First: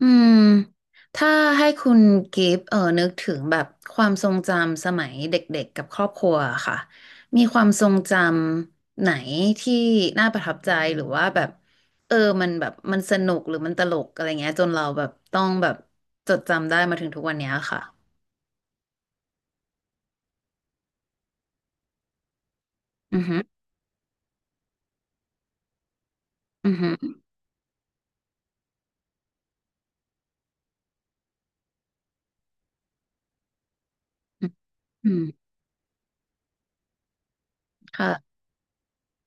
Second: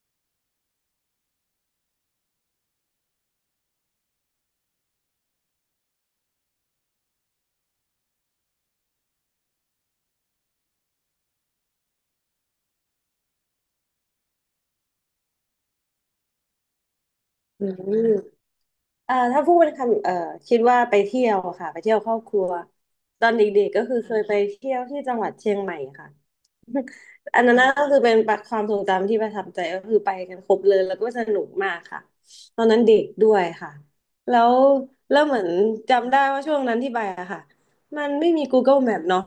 อืมถ้าให้คุณกิฟต์นึกถึงแบบความทรงจำสมัยเด็กๆกับครอบครัวอะค่ะมีความทรงจำไหนที่น่าประทับใจหรือว่าแบบเออมันแบบมันสนุกหรือมันตลกอะไรเงี้ยจนเราแบบต้องแบบจดจำได้มาถึงทุกวันเนี้ยอืค่ะมถ้าพูดเป็นคำคิดว่าไปเที่ยวอะค่ะ ไปเที่ยวครอบครัว อืตออนฮึเด็กๆก็คือเคยไปเที่ยวที่จังหวัดเชียงใหม่ค่ะ อือฮึอันนั้นก็คือเป็นความทรงจำที่ประทับใจก็คือไปกันครบเลยแล้วก็สนุกมากค่ะตอนนั้นเด็กด้วยค่ะแล้วอืเหมืมอนจำได้ว่าช่วงนั้นที่ไปอะค่ะมันไม่ค่ะมี Google Map เนาะ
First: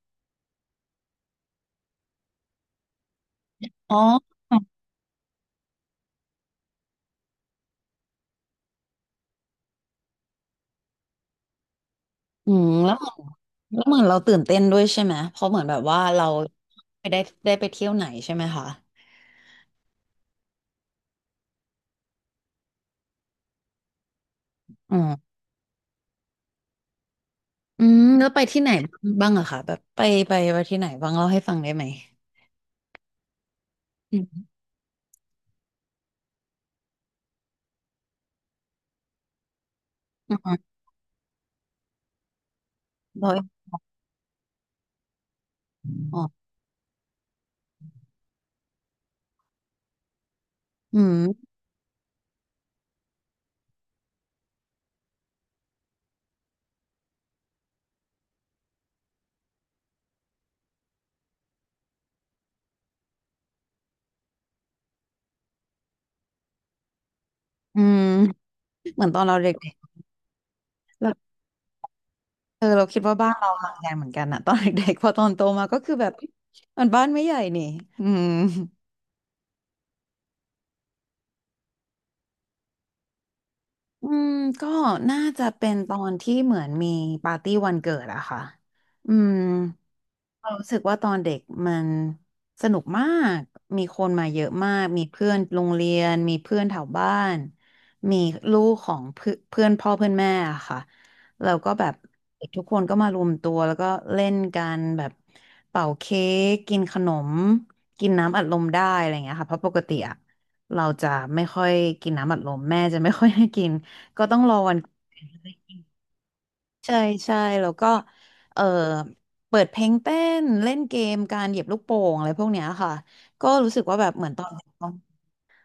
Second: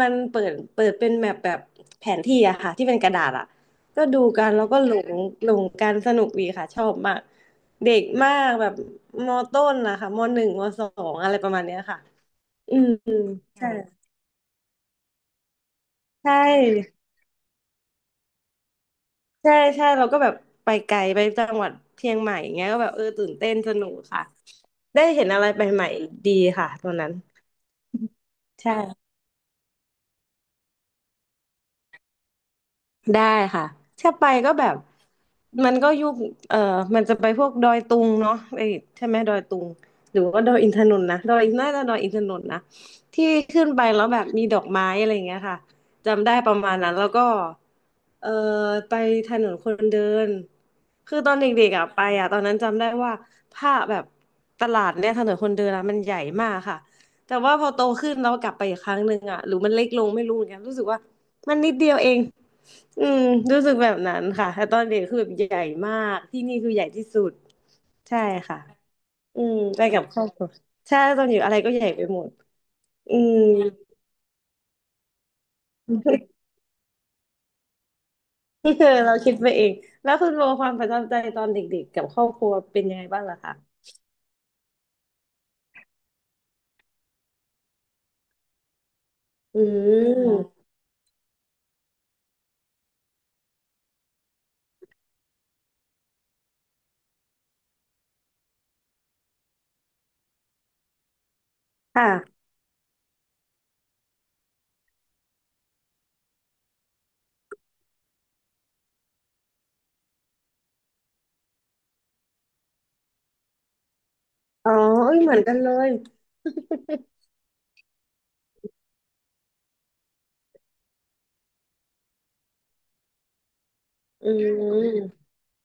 มันเปิดเป็นแมปแบบแผนที่อะค่ะที่เป็นกระดาษอะอ๋ก็อดูกันแล้วก็หลงกันสนุกดีค่ะชอบมากเด็กมากแบบมต้นนะคะมหนึ่งมสองอะไรประมาณเนี้ยค่ะอืมอืมแล้วใช่เหมือนเราตื่นเต้นด้วยใช่ไหมเพราะเหมือนแบบว่าเราใช่ ไปได้ไปเที่ยวไหนใช่ไหมคะใช่ใช่เราก็แบบไปไกลไปจังหวัดเชียงใหม่อย่างเงี้ยก็แบบตื่นเต้นสนุกค่ะอ๋ได้เห็นอ อะไรใหม่ๆดีค่ะตอนนั้นอืมแล้วไปที่ไหนใช่ บ้างอะคะแบบไปไปที่ไหนบ้างเล่าให้ฟังได้ไหมได้ค่ะถ้าอืไปมก็แบบมันก็ยุคเอ่อมันจะไปพวกดอยตุงเนาะไอ้ใช่ไหมดอยตุงหรืออืว่าดอยอิมนทนนท์นะดอยน่าจะดอยอินทนนท์นะที่เราขึ้นไปแล้วแบบมีดอกไม้อะไรอย่างเงี้ยค่ะอ๋อจำได้ประมาณนั้นแล้วก็เอ่อไปถนนคนเดินอืคือตอนมเด็กๆอ่ะไปอ่ะตอนนั้นจำได้ว่าผ้าแบบตลาดเนี่ยถนนคนเดินอ่ะมันใหญ่มากค่ะแต่ว่าพอโตขึ้นเรากลับไปอีกครั้งหนึ่งอ่ะหรือมันเล็กลงไม่รู้เหมือนกันรู้สึกว่า มันนิดเดียวเองอืมรู้สึกแบบนั้นค่ะแต่ตอนเด็กคือแบบใหญ่มากที่นี่คือใหญ่ที่สุด อืมใช่ค่ะเหมือนตอนเราอืเด็กมไปกับครอบครัวใช่ๆเราตอนอยู่อะไรก็ใหญ่ไปหมดเราคิดอืว่าบ้านม เราห่างกันเหมือนกันอะ ตอนเด็กๆพอตอนโตมาก็คือแบบมันบ้านไม่ใหญ่นี่อืม เราคิดไปเองแล้วคุณโบความประทับใจตอนเด็กๆกับครอบครัวเป็นยังไงบ้างล่ะคะอืมก็น่าจะเป็นตอนที่เหมือนมีปาร์ตี้วันเกิดอะค่ะอืม อืเรามรู้สึกว่าตอนเด็กมันสนุกมากมีคนมาเยอะมากมีเพื่อนโรงเรียนมีเพื่อนแถวบ้านมีลูกของเพื่อนเพื่อนพ่อเพื่อนแม่อะค่ะแล้วก็แบบค่ะเด็กทุกคนก็มารวมตัวแล้วก็เล่นกันแบบเป่าเค้กกินขนมกินน้ำอัดลมได้อะไรอย่างเงี้ยค่ะเพราะปกติอะเราจะไม่ค่อยกินน้ำอัดลมแม่จะไม่ค่อยให้กินก็ต้องรออ๋อวัน เอ้ยเหมือนกันเลยใช่ใช่แล้วก็เออเปิดเพลงเต้นเล่นเกมการเหยียบลูกโป่งอะไรพวกเนี้ยค่ะอืม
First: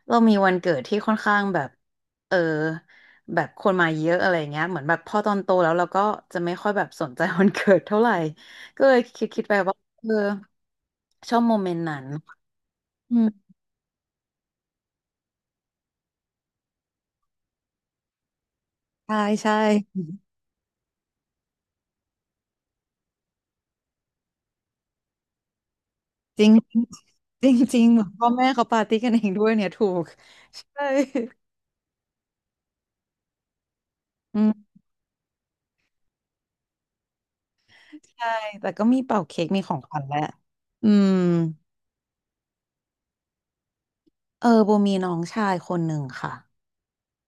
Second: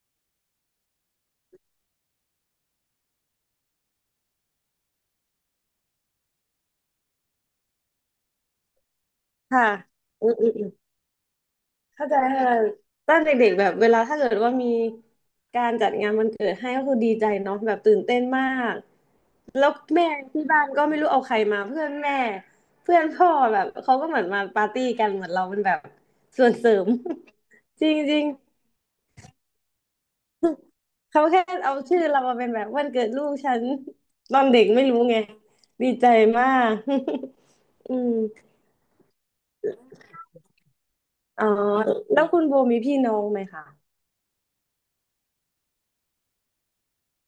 เรามีวันเกิดที่ค่อนข้างเออแบบคนมาเยอะอะไรเงี้ยเหมือนแบบพอตอนโตแล้วเราก็จะไม่ค่อยแบบสนใจวันเกิดเท่าไหร่ก็เลยคิดไปค่ะ ว่าเอออืมอืม ชอบโมเมนต์นั้นเข้าใจค่ะตออืนมเด็กๆแบบเวลาถ้าเกิดว่ามีการจัดงานวันเกิดให้ก็คือดีใจเนาะแบบตื่นเต้นมากใช่ใช่แล้วแม่ที่บ้านก็ไม่รู้เอาใครมาเพื่อนแม่เพื่อนพ่อแบบเขาก็เหมือนมาปาร์ตี้กันเหมือนเราเป็นแบบจส่ริวงนเสริม จริงจ ริจรงเหมือนิงพ่อแม่เขาๆปาร์ตี้กันเองด้วยเนี่ยถูกใช่เขาแค่เอาชื่อเรามาเป็นแบบวันเกิดลูกฉัน ตอือนเด็กม ไม่รู้ไงดีใจมาก อืมใช่ แต่ก็มีเป่าเค้กมีของขวัญแหละอืมอ๋อแล้วคุณโบมีพี่น้องไหมคะ เออโบมีน้องชายคนหนึ่งค่ะ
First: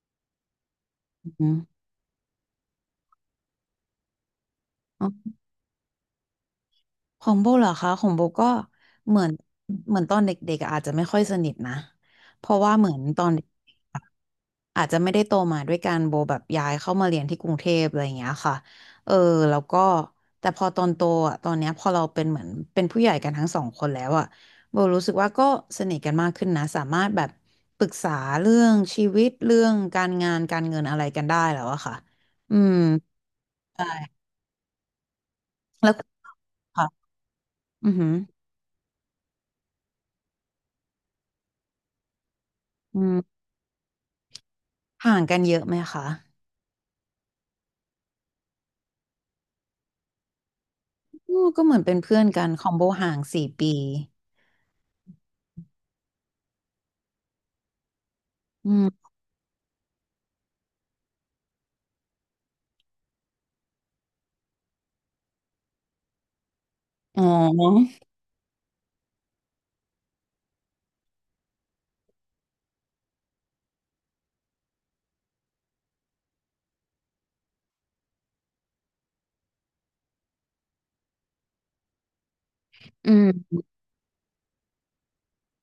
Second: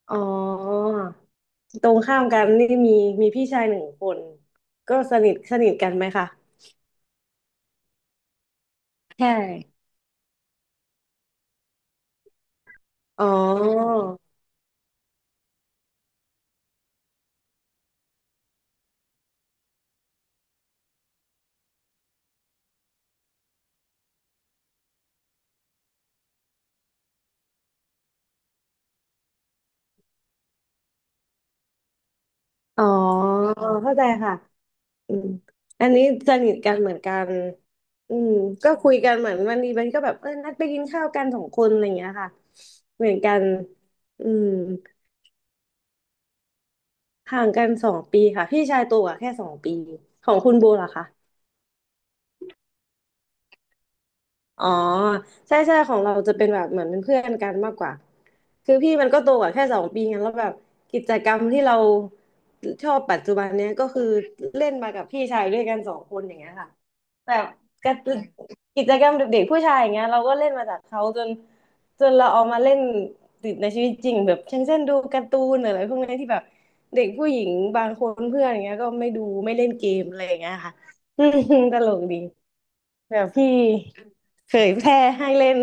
อ๋ออืมตรงข้ามกันนี่มีพี่ชายหนึ่งคนก็อ๋สอนิทสนิทกันไหมคะของโบเหรอคะ ของโบก็เหมืใชอน่เหมือนตอนเด็กๆอะอาจจะไม่ค่อยสนิทนะ เพราะว่าเหมือนตออ๋อน อาจจะไม่ได้โตมาด้วยกันโบแบบย้ายเข้ามาเรียนที่กรุงเทพอะไรอย่างเงี้ยค่ะเออแล้วก็แต่พอตอนโตอ่ะตอนเนี้ยพอเราเป็นเหมือนเป็นผู้ใหญ่กันทั้ง2 คนแล้วอ่ะโบรู้สึกว่าก็สนิทกันมากขึ้นนะสามารถแบบปรึกษาเรื่องชีวิตเรื่องการงานการเงินอะไรกันได้แล้วอะค่ะอืมอ๋อใช่เข้าใจค่ะอืมอัแล้นวนี้สนิทกันค่ะเหมือนกันอือหืออืมก็คุยกันเหมือนวันนี้มันก็แบบนัดไปกินข้าวกันสองคนอะไรอย่างเงี้ยค่ะอืเหมือนกัมนอืมห่างกันเยอะไหมคะห่างกันสองปีค่ะพี่ชายโตัวกว่าแค่สองปีของคุณโบล่ะคะ อืมก็เหมือนเป็นเพื่อนกันคอมโบห่าง4 ปีอ๋อใช่ใช่ของเราจะเป็นแบบเหมือนเป็นเพื่อนกันมากกว่าอืคือพี่มัมนก็โตกว่าแค่สองปีไงแล้วแบบกิจกรรมที่เราชอบปัจจุบันเนี้ยก็คือเล่นมากับพี่ชายด้วยกันสองคนอย่างเงี้ยค่ะอ๋อแบบกจกิจกรรมเด็กๆผู้ชายอย่างเงี้ยเราก็เล่นมาจากเขาจนเราเอามาเล่นติดในชีวิตจริงแบบเช่นดูการ์ตูนหรืออะไรพวกนี้ที่แบบเด็กผู้หญิงบางคนเพื่อนอย่างเงี้ยก็ไม่ดูไม่เล่นเกมอะไรอย่างเงี้ยค่ะ อืมตลกดีอืแบบพี่ มเผยแพร่ให้เล่น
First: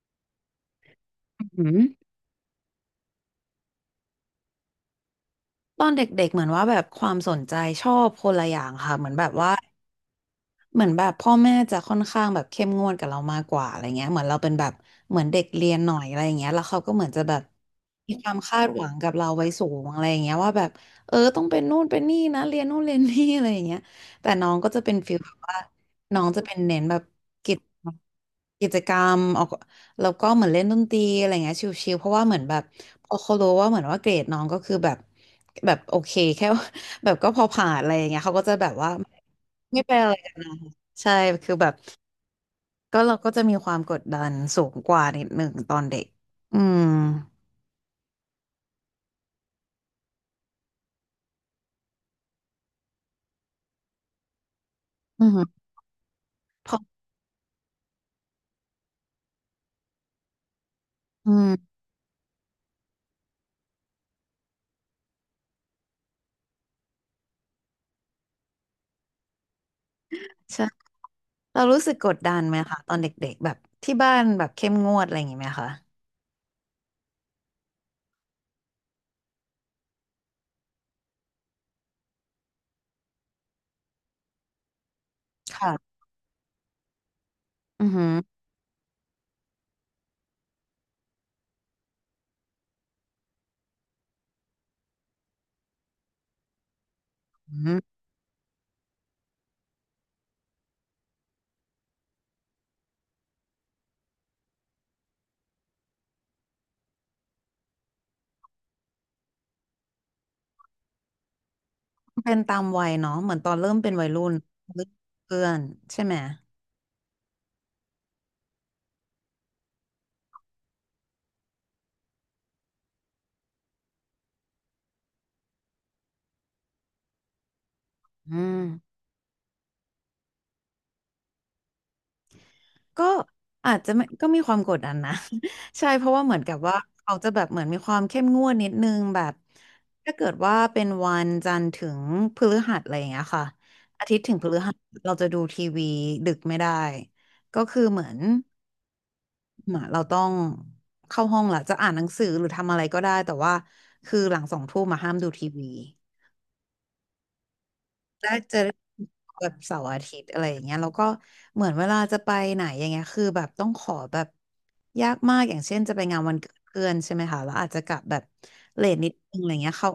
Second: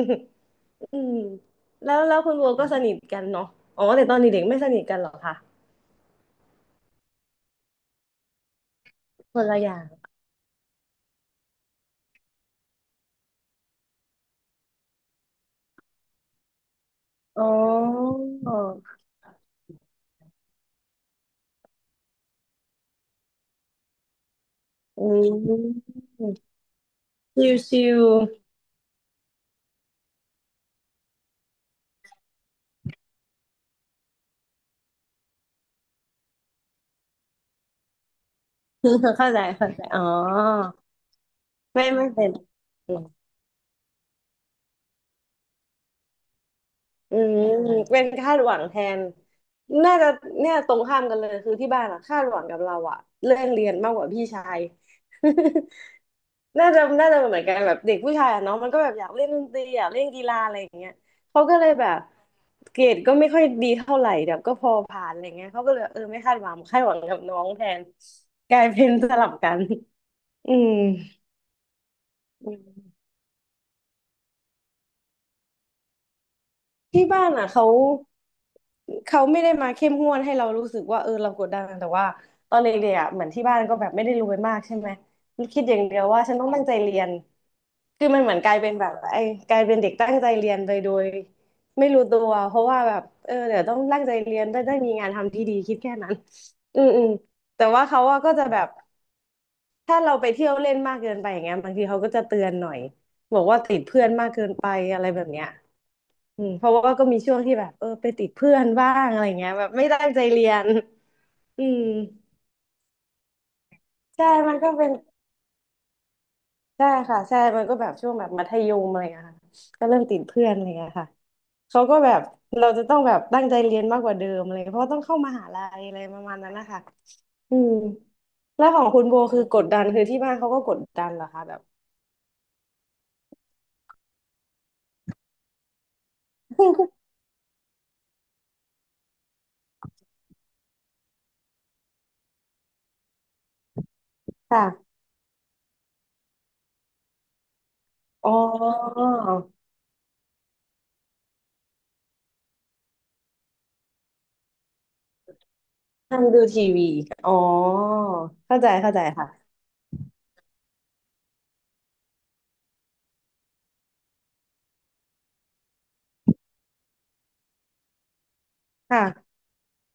อืมอืแล้วม คุณบัวก็สนิทกันเนาะอ๋อ แต่ตอนเด็กๆไม่สนิทกันเหรอคะตอนเด็กๆ เหมือนว่าแบบความสนใจชอบคนละอย่างค่ะเหมือนแบบคนว่า ละอย่าง เหมือนแบบพ่อแม่จะค่อนข้างแบบเข้มงวดกับเรามากกว่าอะไรเงี้ยเหมือนเราเป็นแบบเหมือนเด็กเรียนหน่อยอะไรเงี้ยแล้วเขาก็เหมือนจะแบอ๋บมีอความคาดหวังกับเราไว้สูงอะไรเงี้ยว่าแบบต้องเป็นนู่นเป็นนี่นะเรียนนู่นเรียนนี่อะไรเงี้ยแต่น้องก็จะเป็นอืฟีลแบบว่ามน้องจะเป็นเน้นแบบกิจชิวๆ กิจกรรมออกแล้วก็เหมือนเล่นดนตรีอะไรเงี้ยชิลๆเพราะว่าเหมือนแบบพอเขารู้ว่าเหมือนว่าเกรดน้องก็คือแบบแบบโอเคแค่ แบบก็พอผ่านอะไรอย่างเงี้ยเขาก็จะแบบว่า เข้าใจเข้าไม่ใจเป็นอ๋อ อะไรกันนะคะใช่คือแบบไม่ไม่เป็น ก็เราก็จะมีความกดดันสูงกว่านิดหนึ่งตอนเด็กอืมอืมเป็นคาดหวังแทนน่าจะเนี่ยตรงข้ามกันเลยคือที่บ้านอะคาดหวังกับเราอะเรื่องเรียนมากกว่าพี่ชาย อืม เพน่าราะจะเหมือนกันแบบเด็กผู้ชายอะเนาะมันก็แบบอยากเล่นดนตรีอยากเล่นกีฬาอะไรอย่างเงี้ยอืเขาก็มเลยแบบเกรดก็ไม่ค่อยดีเท่าไหร่แบบก็พอผ่านอะไรเงี้ยเขาก็เลยไม่คาดหวังคาดหวังกับน้องแทนกลายเป็นสลับกันอืใช่ม เรารู้สึกกดดันไหมคะตอนเด็กๆแบบที่บ้านแบบเข้มงวดอะไรอย่างงี้ไหมคะที่บ้านอ่ะเขาไม่ได้มาเข้มงวดให้เรารู้สึกว่าเรากดดันแต่ว่าตอนเด็กๆอ่ะเหมือนที่บ้านก็แบบไม่ได้รวยมากใช่ไหมคิดอย่างค่ะเดียวว่าฉันต้องตั้งใจเรียนอือหืคืออมันเหมือนกลายเป็นแบบไอ้กลายเป็นเด็กตั้งใจเรียนไปโดยไม่รู้ตัวเพราะว่าแบบเดี๋ยวต้องตั้งใจเรียนได้มีงานทำที่ดีคิดแค่นั้นอืมอืมอืแต่มว่าเขาอะก็จะแบบ ถ้าเราไปเที่ยวเล่นมากเกินไปอย่างเงี้ยบางทีเขาก็จะเตือนหน่อยบอกว่าติดเพื่อนมากเกินไปอะไรแบบเนี้ยอืมเพราะว่าก็มีช่วงที่แบบไปติดเพื่อนบ้างอะไรเงี้ยแบบไม่ตั้งใจเรียนอืมเป็นตามวัยเนาะเหมือนตอนเริ่มเป็นวัยรุ่ใช่นมันก็เริ่เป็มนเพื่อนใช่ไหมใช่ค่ะใช่มันก็แบบช่วงแบบมัธยมอะไรเงี้ยค่ะก็เริ่มติดเพื่อนอะไรเงี้ยค่ะเขาก็แบบเราจะต้องแบบตั้งใจเรียนมากกว่าเดิมอะไรเงี้ยเพราะว่าต้องเข้ามหาลัยอะไรประมาณนั้นนะคะอืมอืม แล้วของคุณโบคือกดดันคือที่บ้านเขาก็กดดันเหรอคะแบบ ก็อาจจะไม่ก็มีความกดดันนะ ใช่เพราะว่าเหมือนกับว่า เขาจะแบบเหมือนมีความเข้มงวดนิดนึงแบบถ้าเกิดว่าเป็นวันจันทร์ถึงพฤหัสอะไรอย่างเงี้ยค่ะอาทิตย์ถึงพฤหัสค่ะ เราจะดูทีวีดึกไม่ได้ก็คือเหมือนอ๋อเหมือนเราต้องเข้าห้องละจะอ่านหนังสือหรือทำอะไรก็ได้แต่ว่าคือหลังสองทุ่มมาห้ามดูทีวี นั่งดูทีวีอ๋อแรกเจอเข้าใจเข้าใจแบบค่ะเสาร์อาทิตย์อะไรอย่างเงี้ยแล้วก็เหมือนเวลาจะไปไหนอย่างเงี้ยคือแบบต้องขอแบบยากมากอย่างเช่นจะไปงานวันเกิดเพื่อนใช่ไหมคะแล้วอาจจะกลับแบบเลทนิดนึค่ะงอะไรเงี้ยเขา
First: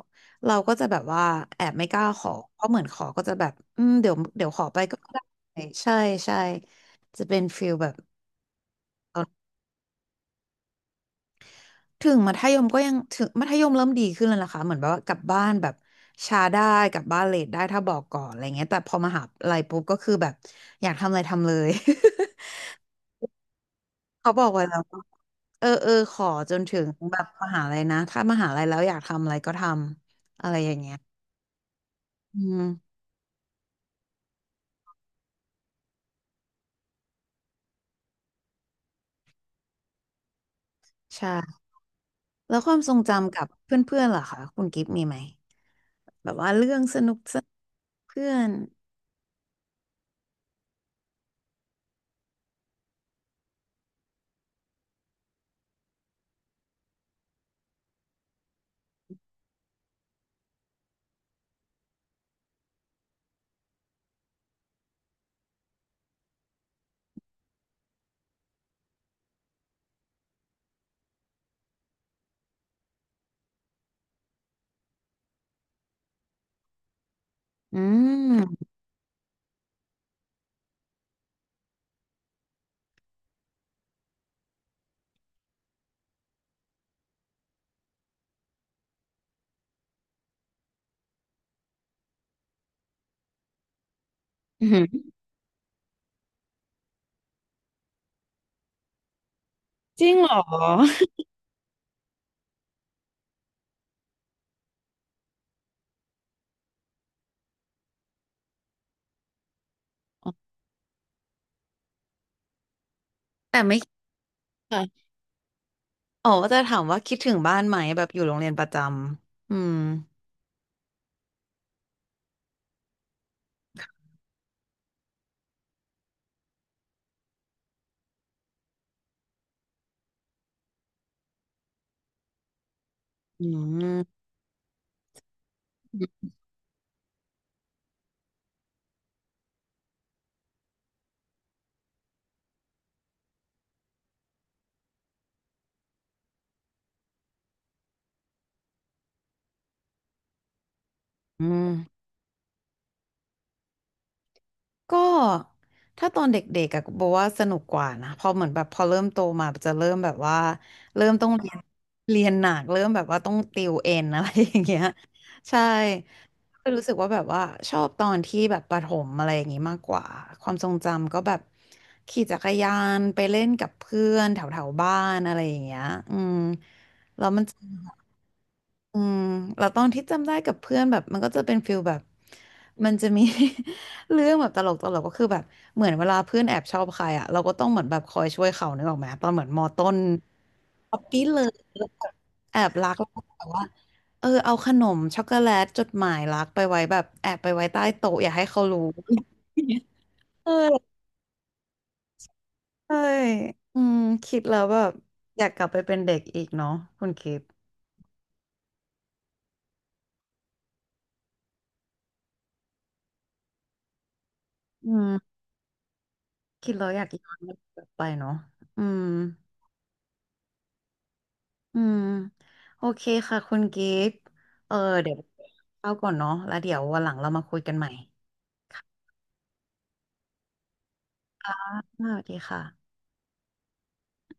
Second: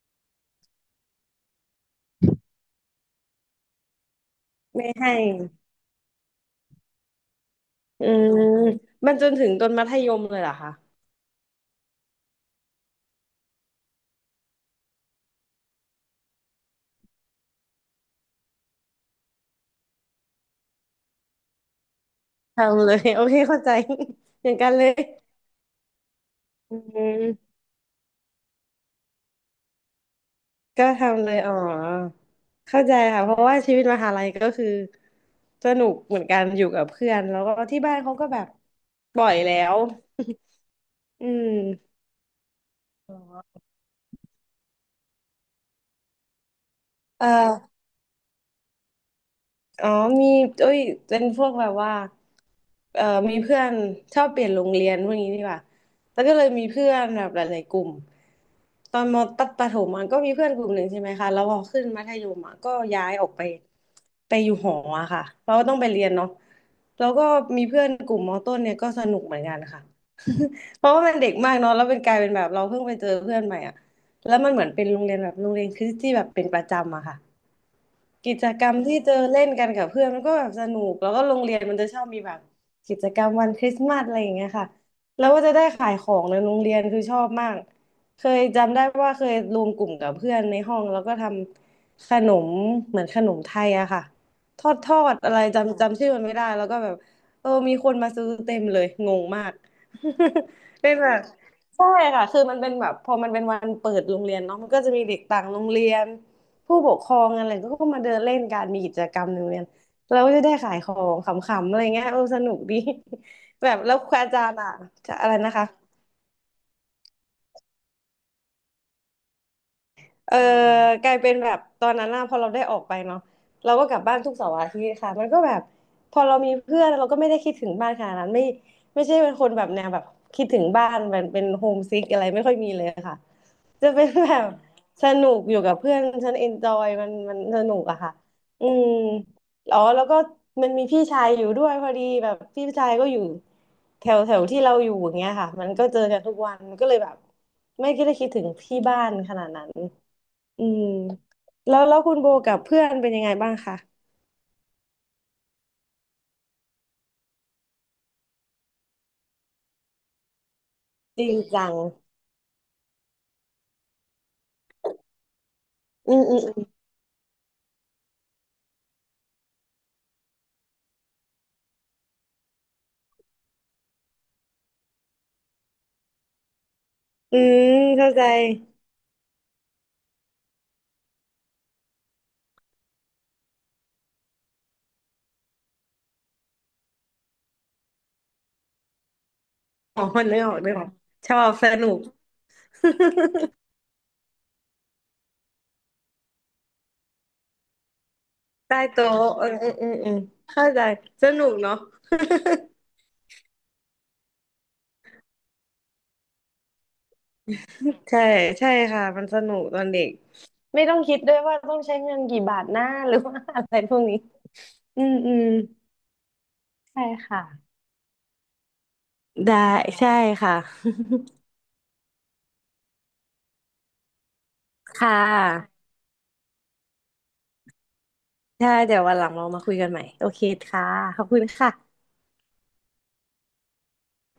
เราก็จะแบบว่าแอบไม่กล้าขอเพราะเหมือนขอก็จะแบบอืมเดี๋ยวขอไปไม่ก็ให้ได้ใช่ใช่จะเป็นฟิลแบบอืมมันเอจอ นถึงตอนมัธยมเลยเหรอคะถึงมัธยมก็ยังถึงมัธยมเริ่มดีขึ้นแล้วนะคะเหมือนแบบว่ากลับบ้านแบบช้าได้กลับบ้านเลทได้ถ้าบอกก่อนอะไรเงี้ยแต่พอมหาลัยปุ๊บก็คือแบบอยากทำอะไรทำเลย ทำเลย โอเคเข้าใจ เขาบ ออกย่างไว้กันแล้วเลยว่าเออขอจนอืถึงแบบมมหาลัยนะถ้ามหาลัยแล้วอยากทำอะไรก็ทำอะไรอย่างก็เงี้ยทำเลยอ๋ออืมเข้าใจค่ะเพราะว่าชีวิตมหาลัยก็คือสนุกเหมือนกันอยู่กับเพื่อนแล้วก็ที่บ้านเขาก็แบบปล่อยแล้วอืใช่มแล้วความทรงจำกับเพื่อนๆล่ะคะคุณกิฟต์มีไหมแบบว่าเรื่องสนุกเอสนกอ เพื่อนอ๋อมีเอ้ยเป็นพวกแบบว่าเอ่อมีเพื่อนชอบเปลี่ยนโรงเรียนพวกนี้ดีกว่าแล้วก็เลยมีเพื่อนแบบหลายๆกลุ่มตอนประถมอ่ะก็มีเพื่อนกลุ่มหนึ่งใช่ไหมคะแล้วพอขึ้นมัธยมอ่ะก็ย้ายออกไปไปอยู่หออะค่ะเพราะว่าต้องไปเรียนเนาะแล้วก็มีเพื่อนกลุ่มมต้นเนี่ยก็สนุกเหมือนกันค่ะ เพราะว่ามันเด็กมากเนาะแล้วเป็นกลายเป็นแบบเราเพิ่งไปเจอเพื่อนใหม่อ่ะแล้วมันเหมือนเป็นโรงเรียนแบบโรงเรียนคริสต์ที่แบบเป็นประจำอะค่ะ อืกิจกรม รมที่เจอเล่นกันกับเพื่อนมันก็แบบสนุกแล้วก็โรงเรียนมันจะชอบมีแบบกิจกรรมวันคริสต์มาสอะไรอย่างเงี้ยค่ะแล้วก็จะได้ขายของในโรงเรียนคือชอบมากเคยจำได้ว่าเคยรวมกลุ่มกับเพื่อนในห้องแล้วก็ทำขนมเหมือนขนมไทยอะค่ะ ทอืออดหือทอดอะไรจำชื่อมันไม่ได้แล้วก็แบบเออมีคนมาซื้อเต็มเลยงงมาก เป็นแบบใช่ค่ะคือมันเป็นแบบพอมันเป็นวันเปิดโรงเรียนเนาะมันก็จะมีเด็กต่างโรงเรียน ผู้ปกครองอะไรก็มาเดินเล่นกันมีกิจกรรมในโรงเรียนเราก็จะได้ขายของขำๆอะไรเงี้ยเออสนุกดี แต่ แบไม่บคแล้ดวครูอาจารย์อ่ะค่ะ จะอะไรนะคะอ๋อจะถามว่าคิดถึงบ้านไหมแบบอยู่โรงเรียนประจำเออกลายเป็นแบบตอนนั้นน่ะพอเราได้ออกไปเนาะเราก็กลับบ้านทุกเสาร์อาทิตย์ค่ะมันก็แบบพอเรามีเพื่อนเราก็ไม่ได้คิดถึงบ้านขนาดนั้นไม่ใช่เป็นคนแบบแนวแบบคิดถึงบ้านเป็นเป็นโฮมซิกอะไรไม่ค่อยมีเลยค่ะอืจะเป็นมแบบสนุกอยู่กับเพื่อนฉันเอนจอยมันสนุกอะค่ะอืม อ๋อแล้วก็มันมีพี่ชายอยู่ด้วยพอดีแบบพี่ชายก็อยู่แถวแถวที่เราอยู่อย่างเงี้ยค่ะมันก็เจอกันทุกวันมันก็เลยแบบไม่คิดได้คิดถึงที่บ้านขนาดนั้นอืมอืมแล้วคุณโบกับเพื่อนเป็นยังไงบ้างคะก็ถ้าตอนเด็กๆอะบอกว่าสนุกกว่านะพอเหมือนแบบพอเริ่มโตมาจะเริ่มแบบว่าเริ่มจต้ริองงเรียนจังเรียนหนักเริ่มแบบว่าต้องติวเอ็นอะไรอย่างเงี้ยใช่อืมอืมอืมก็รู้สึกว่าแบบว่าชอบตอนที่แบบประถมอะไรอย่างงี้มากกว่าความทรงจำก็แบบขี่จักรยานไปเล่นกับเพื่อนแถวๆบ้านอะไรอย่างเงี้ยอืมแล้วอืมันจะ มเข้าใจอืมเราตอนที่จำได้กับเพื่อนแบบมันก็จะเป็นฟิลแบบมันจะมี เรื่องแบบตลกตลกก็คือแบบเหมือนเวลาเพื่อนแอบชอบใครอ่ะเราก็ต้องเหมือนแบบคอยช่วยเขานึกออกไหมตอนเหมือนมอต้นอ๋อนึกออกป๊อปปี้ชอเลิบฟสนุก แอบรักแล้วก็แบ บว่าเออเอาขนมช็อกโกแลตจดหมายรักไปไว้แบบแอบไปไว้ใต้โต๊ะอย่าให้เขารู้ ใต้โต๊ะเอออืมอืมอืม เออเข้าใจสนุกเนาะ ใช่อืมคิดแล้วแบบอยากกลับไปเป็นเด็กอีกเนาะคุณคิดใช่ใช่ค่ะมันสนุกตอนเด็กไม่ต้องคิดด้วยว่าต้องใช้เงินกี่บาทหน้าหรือว่าอะไรพวกนี้อือืมมอืมคิดแล้วอใช่ยากย้อนค่ะกลับไปเนาะอืม ได้ใช่ค่ะ อืมโอเคค่ะคุณกิฟต์เออ ค่เดี๋ยวะเข้าก่อนเนาะแล้วเดี๋ยววันหลังเรามาคุยกันใหม่ใช่เดี๋ยววันหลังเรามาคุยกันใหม่โอเคค่ะขอบคุณอ่าสค่ะวัสดีค่ะ